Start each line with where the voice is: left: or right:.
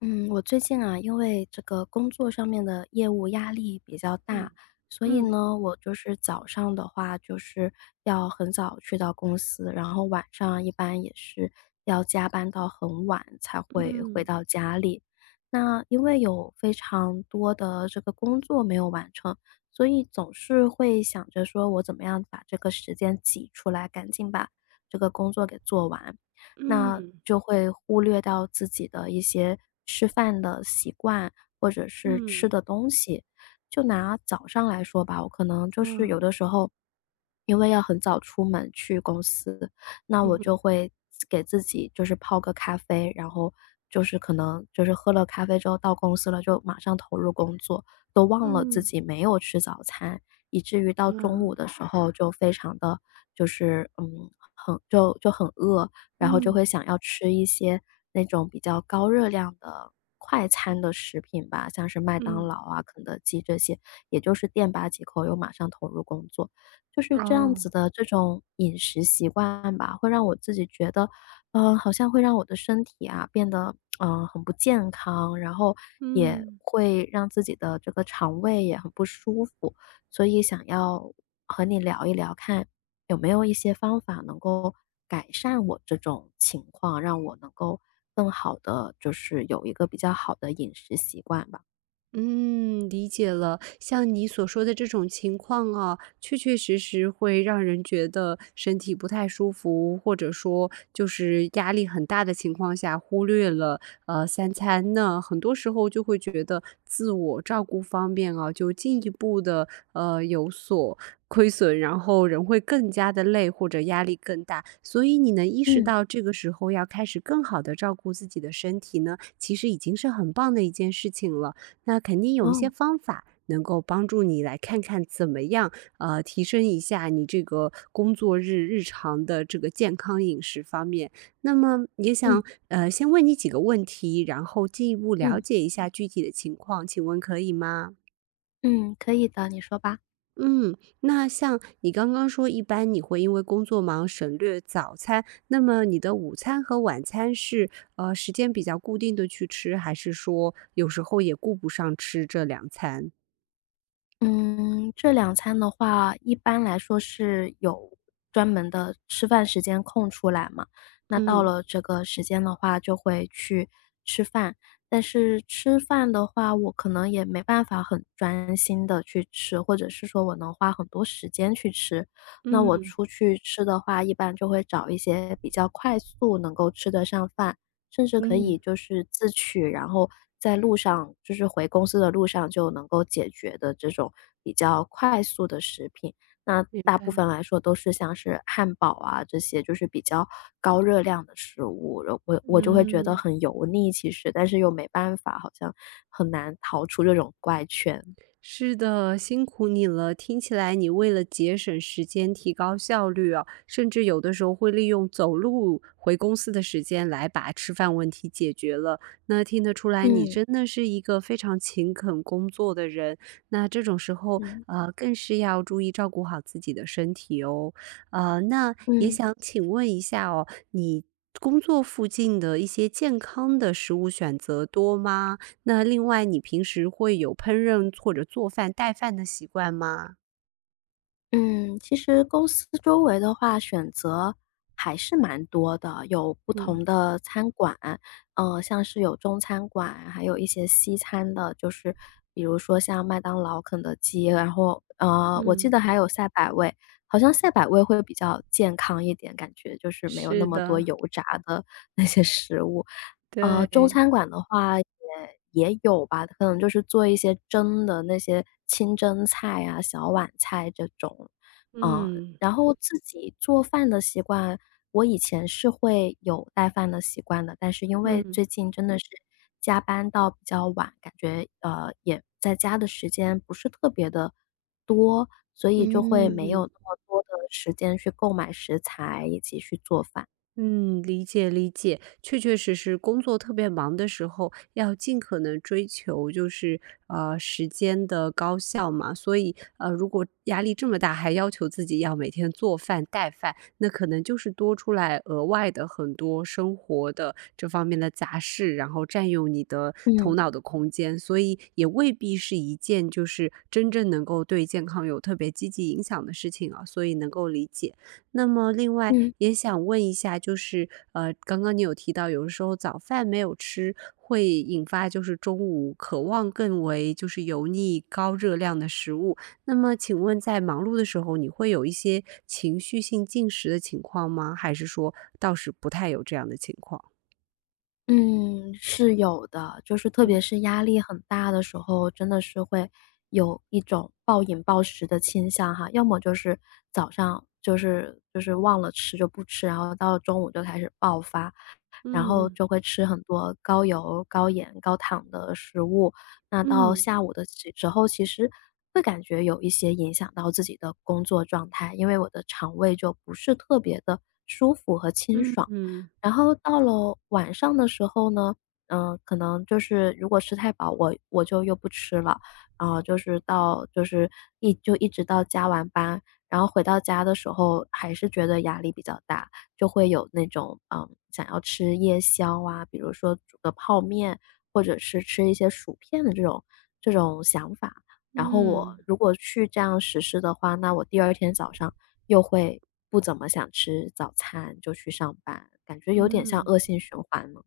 left: 嗯，我最近啊，因为这个工作上面的业务压力比较
right: 嗯
left: 大，所以
right: 嗯
left: 呢，我就是早上的话，就是要很早去到公司，然后晚上啊一般也是要加班到很晚才会回
right: 嗯
left: 到家里。那因为有非常多的这个工作没有完成，所以总是会想着说我怎么样把这个时间挤出来，赶紧把这个工作给做完。那
right: 嗯
left: 就会忽略到自己的一些吃饭的习惯，或者是吃
right: 嗯，
left: 的东西。就拿早上来说吧，我可能就
right: 啊，
left: 是有的时候，因为要很早出门去公司，那我就
right: 嗯
left: 会给自己就是泡个咖啡，然后就是可能就是喝了咖啡之后到公司了，就马上投入工作，都忘了自
right: 嗯，
left: 己没有吃早餐，以至于到
right: 啊，
left: 中午的时候就非常的就是很就很饿，然后就
right: 嗯
left: 会想要吃一些那种比较高热量的快
right: 嗯
left: 餐的食品吧，像是麦当
right: 嗯，
left: 劳啊、肯德基这些，也就是垫吧几口又马上投入工作。就是这样
right: 哦，
left: 子的这种饮食习惯吧，会让我自己觉得，好像会让我的身体啊变得很不健康，然后也
right: 嗯。
left: 会让自己的这个肠胃也很不舒服，所以想要和你聊一聊看。有没有一些方法能够改善我这种情况，让我能够更好的，就是有一个比较好的饮食习惯吧？
right: 嗯，理解了。像你所说的这种情况啊，确确实实会让人觉得身体不太舒服，或者说就是压力很大的情况下，忽略了三餐呢，很多时候就会觉得自我照顾方面啊，就进一步的有所亏损，然后人会更加的累或者压力更大。所以你能意识
left: 嗯。
right: 到这个时候要开始更好的照顾自己的身体呢，其实已经是很棒的一件事情了。那肯定有一些
left: 哦，
right: 方法能够帮助你来看看怎么样，提升一下你这个工作日日常的这个健康饮食方面。那么也想
left: 嗯
right: 先问你几个问题，然后进一步了
left: 嗯
right: 解一下具体的情况，请问可以吗？
left: 嗯，可以的，你说吧。
right: 嗯，那像你刚刚说，一般你会因为工作忙省略早餐，那么你的午餐和晚餐是时间比较固定的去吃，还是说有时候也顾不上吃这两餐？
left: 嗯，这两餐的话，一般来说是有专门的吃饭时间空出来嘛，那到
right: 嗯
left: 了这个时间的话就会去吃饭。但是吃饭的话，我可能也没办法很专心的去吃，或者是说我能花很多时间去吃。那我
right: 嗯，
left: 出去吃的话，一般就会找一些比较快速能够吃得上饭，甚至可以
right: 嗯，
left: 就是自取，然后在路上就是回公司的路上就能够解决的这种比较快速的食品。那
right: 明
left: 大部
right: 白，
left: 分来说都是像是汉堡啊这些，就是比较高热量的食物，然后我就会觉得
right: 嗯。
left: 很油腻，其实，但是又没办法，好像很难逃出这种怪圈。
right: 是的，辛苦你了。听起来你为了节省时间、提高效率啊，甚至有的时候会利用走路回公司的时间来把吃饭问题解决了。那听得出来，你
left: 嗯
right: 真的是一个非常勤恳工作的人。那这种时候，
left: 嗯
right: 更是要注意照顾好自己的身体哦。那也
left: 嗯。
right: 想请问一下哦，你工作附近的一些健康的食物选择多吗？那另外，你平时会有烹饪或者做饭、带饭的习惯吗？
left: 嗯，其实公司周围的话，选择还是蛮多的，有不
right: 嗯
left: 同的餐馆，像是有中餐馆，还有一些西餐的，就是比如说像麦当劳、肯德基，然后我记
right: 嗯，
left: 得还有赛百味，好像赛百味会比较健康一点，感觉就是没有那
right: 是
left: 么多
right: 的，
left: 油炸的 那些食物。中
right: 对，
left: 餐馆的话也有吧，可能就是做一些蒸的那些清蒸菜啊、小碗菜这种。呃，
right: 嗯
left: 然后自己做饭的习惯，我以前是会有带饭的习惯的，但是因为
right: 嗯。
left: 最近真的是加班到比较晚，感觉，也在家的时间不是特别的多，所以就会没有那
right: 嗯。
left: 么多的时间去购买食材以及去做饭。
right: 嗯，理解理解，确确实实，工作特别忙的时候，要尽可能追求就是时间的高效嘛。所以如果压力这么大，还要求自己要每天做饭带饭，那可能就是多出来额外的很多生活的这方面的杂事，然后占用你的头
left: 嗯，
right: 脑的空间，所以也未必是一件就是真正能够对健康有特别积极影响的事情啊。所以能够理解。那么另外
left: 嗯。
right: 也想问一下，就是刚刚你有提到，有的时候早饭没有吃，会引发就是中午渴望更为就是油腻、高热量的食物。那么请问在忙碌的时候，你会有一些情绪性进食的情况吗？还是说倒是不太有这样的情况？
left: 嗯，是有的，就是特别
right: 嗯
left: 是压力很大的时候，真的是会有一种暴饮暴食的倾向哈。要么就是早上就是忘了吃就不吃，然后到了中午就开始爆发，然
right: 嗯
left: 后
right: 嗯
left: 就会吃很多高油、高盐、高糖的食物。那到
right: 嗯
left: 下午的时候，其实会感觉有一些影响到自己的工作状态，因为我的肠胃就不是特别的舒服和清
right: 嗯
left: 爽。
right: 嗯
left: 然后到了晚上的时候呢，嗯，可能就是如果吃太饱，我就又不吃了，然后就是到就是一直到加完班，然后回到家的时候还是觉得压力比较大，就会有那种想要吃夜宵啊，比如说煮个泡面，或者是吃一些薯片的这种想法。然后我
right: 嗯
left: 如果去这样实施的话，那我第二天早上又会不怎么想吃早餐，就去上班，感觉有点像
right: 嗯。
left: 恶性循环了。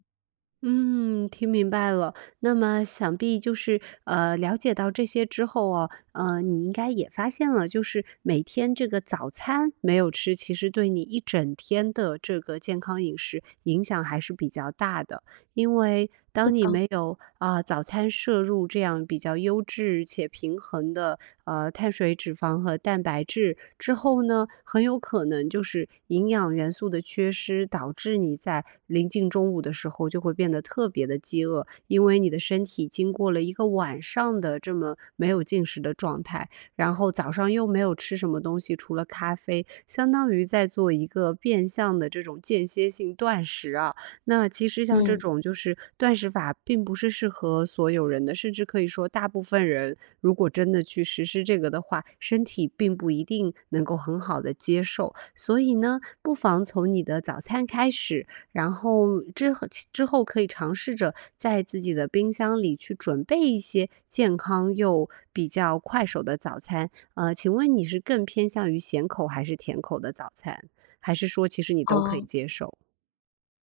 right: 嗯，听明白了。那么想必就是，了解到这些之后哦，你应该也发现了，就是每天这个早餐没有吃，其实对你一整天的这个健康饮食影响还是比较大的。因为
left: 是
right: 当你
left: 的，
right: 没有啊早餐摄入这样比较优质且平衡的碳水、脂肪和蛋白质之后呢，很有可能就是营养元素的缺失，导致你在临近中午的时候就会变得特别的饥饿，因为你的身体经过了一个晚上的这么没有进食的状态，然后早上又没有吃什么东西，除了咖啡，相当于在做一个变相的这种间歇性断食啊。那其实像这
left: 嗯，
right: 种就是断食法并不是适合所有人的，甚至可以说大部分人如果真的去实施这个的话，身体并不一定能够很好的接受。所以呢，不妨从你的早餐开始，然后之后可以尝试着在自己的冰箱里去准备一些健康又比较快手的早餐。请问你是更偏向于咸口还是甜口的早餐？还是说其实你都可以
left: 哦，
right: 接受？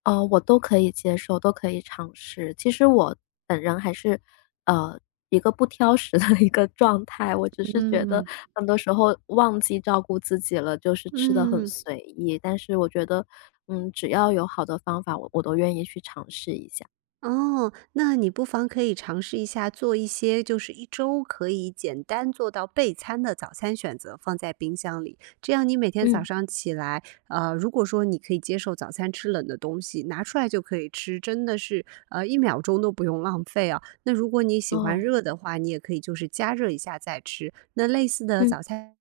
left: 哦，我都可以接受，都可以尝试。其实我本人还是，呃，一个不挑食的 一个状态，我只是觉得
right: 嗯。
left: 很多时候忘记照顾自己了，就是吃的很
right: 嗯，
left: 随意。但是我觉得，嗯，只要有好的方法，我都愿意去尝试一下。
right: 哦，那你不妨可以尝试一下做一些，就是一周可以简单做到备餐的早餐选择，放在冰箱里。这样你每天早
left: 嗯，
right: 上起来，如果说你可以接受早餐吃冷的东西，拿出来就可以吃，真的是一秒钟都不用浪费啊。那如果你喜欢
left: 哦，
right: 热的话，你也可以就是加热一下再吃。那类似的
left: 嗯
right: 早餐，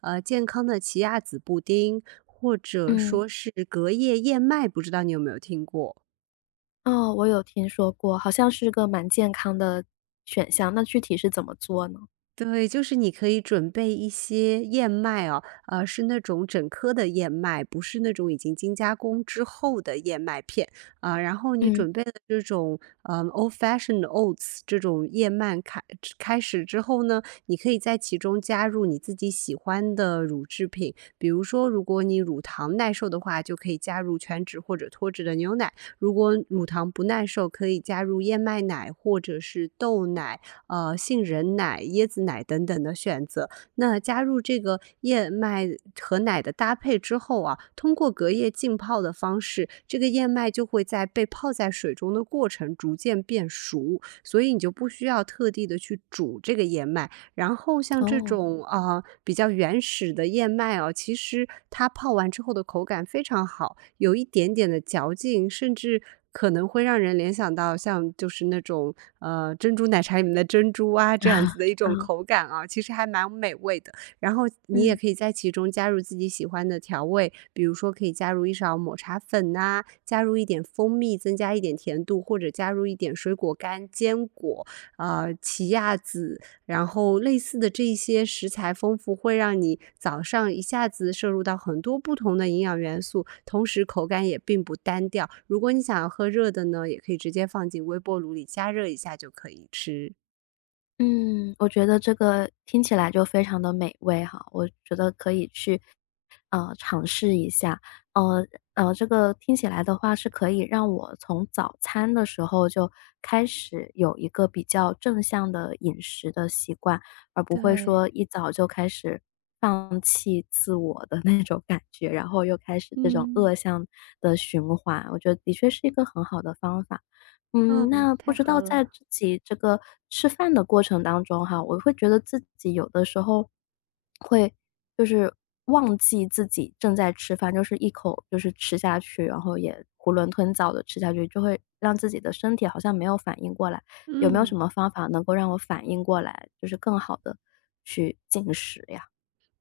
right: 健康的奇亚籽布丁，或者
left: 嗯。
right: 说是隔夜燕麦，不知道你有没有听过？
left: 哦，我有听说过，好像是个蛮健康的选项，那具体是怎么做呢？
right: 对，就是你可以准备一些燕麦哦，是那种整颗的燕麦，不是那种已经精加工之后的燕麦片啊、然后你
left: 嗯，
right: 准备了这种old fashioned oats 这种燕麦开始之后呢，你可以在其中加入你自己喜欢的乳制品，比如说如果你乳糖耐受的话，就可以加入全脂或者脱脂的牛奶；如果乳糖不耐受，可以加入燕麦奶或者是豆奶。杏仁奶、椰子奶等等的选择。那加入这个燕麦和奶的搭配之后啊，通过隔夜浸泡的方式，这个燕麦就会在被泡在水中的过程逐渐变熟，所以你就不需要特地的去煮这个燕麦，然后像这
left: 哦，
right: 种啊、呃比较原始的燕麦哦，其实它泡完之后的口感非常好，有一点点的嚼劲，甚至可能会让人联想到像就是那种珍珠奶茶里面的珍珠啊这样子 的一种
left: 啊，
right: 口感啊，其实还蛮美味的。然后你也
left: 嗯。
right: 可以在其中加入自己喜欢的调味，比如说可以加入一勺抹茶粉呐、加入一点蜂蜜，增加一点甜度，或者加入一点水果干、坚果、奇亚籽然后类似的这一些食材丰富，会让你早上一下子摄入到很多不同的营养元素，同时口感也并不单调。如果你想要喝热的呢，也可以直接放进微波炉里加热一下就可以吃。
left: 嗯，我觉得这个听起来就非常的美味哈，我觉得可以去，尝试一下。呃，这个听起来的话是可以让我从早餐的时候就开始有一个比较正向的饮食的习惯，而不会
right: 对，
left: 说一早就开始放弃自我的那种感觉，然后又开始这种
right: 嗯，
left: 恶向的循环，我觉得的确是一个很好的方法。嗯，
right: 嗯，
left: 那不
right: 太
left: 知
right: 好
left: 道在
right: 了，
left: 自己这个吃饭的过程当中哈，我会觉得自己有的时候会就是忘记自己正在吃饭，就是一口就是吃下去，然后也囫囵吞枣的吃下去，就会让自己的身体好像没有反应过来。有没有什
right: 嗯。
left: 么方法能够让我反应过来，就是更好的去进食呀？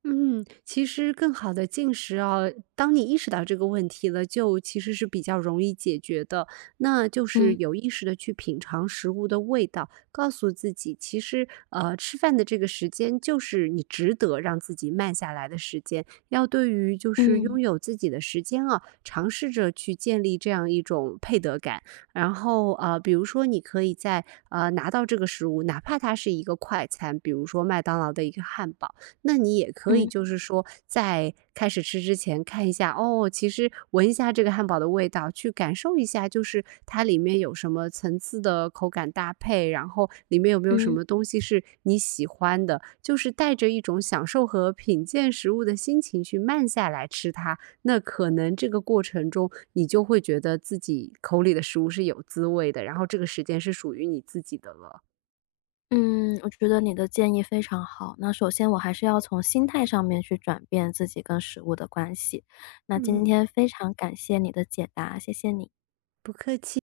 right: 嗯，其实更好的进食啊，当你意识到这个问题了，就其实是比较容易解决的。那就是
left: 嗯
right: 有意识的去品尝食物的味道，告诉自己，其实吃饭的这个时间就是你值得让自己慢下来的时间。要对于就是
left: 嗯
right: 拥有自己的时间啊，尝试着去建立这样一种配得感。然后比如说你可以在拿到这个食物，哪怕它是一个快餐，比如说麦当劳的一个汉堡。那你也可以
left: 嗯
right: 就是说，在开始吃之前看一下，哦，其实闻一下这个汉堡的味道，去感受一下，就是它里面有什么层次的口感搭配，然后里面有没有什
left: 嗯。
right: 么东西是你喜欢的，就是带着一种享受和品鉴食物的心情去慢下来吃它。那可能这个过程中，你就会觉得自己口里的食物是有滋味的，然后这个时间是属于你自己的了。
left: 嗯，我觉得你的建议非常好。那首先我还是要从心态上面去转变自己跟食物的关系。那今
right: 嗯，
left: 天非常感谢你的解答，谢谢你。
right: 不客气。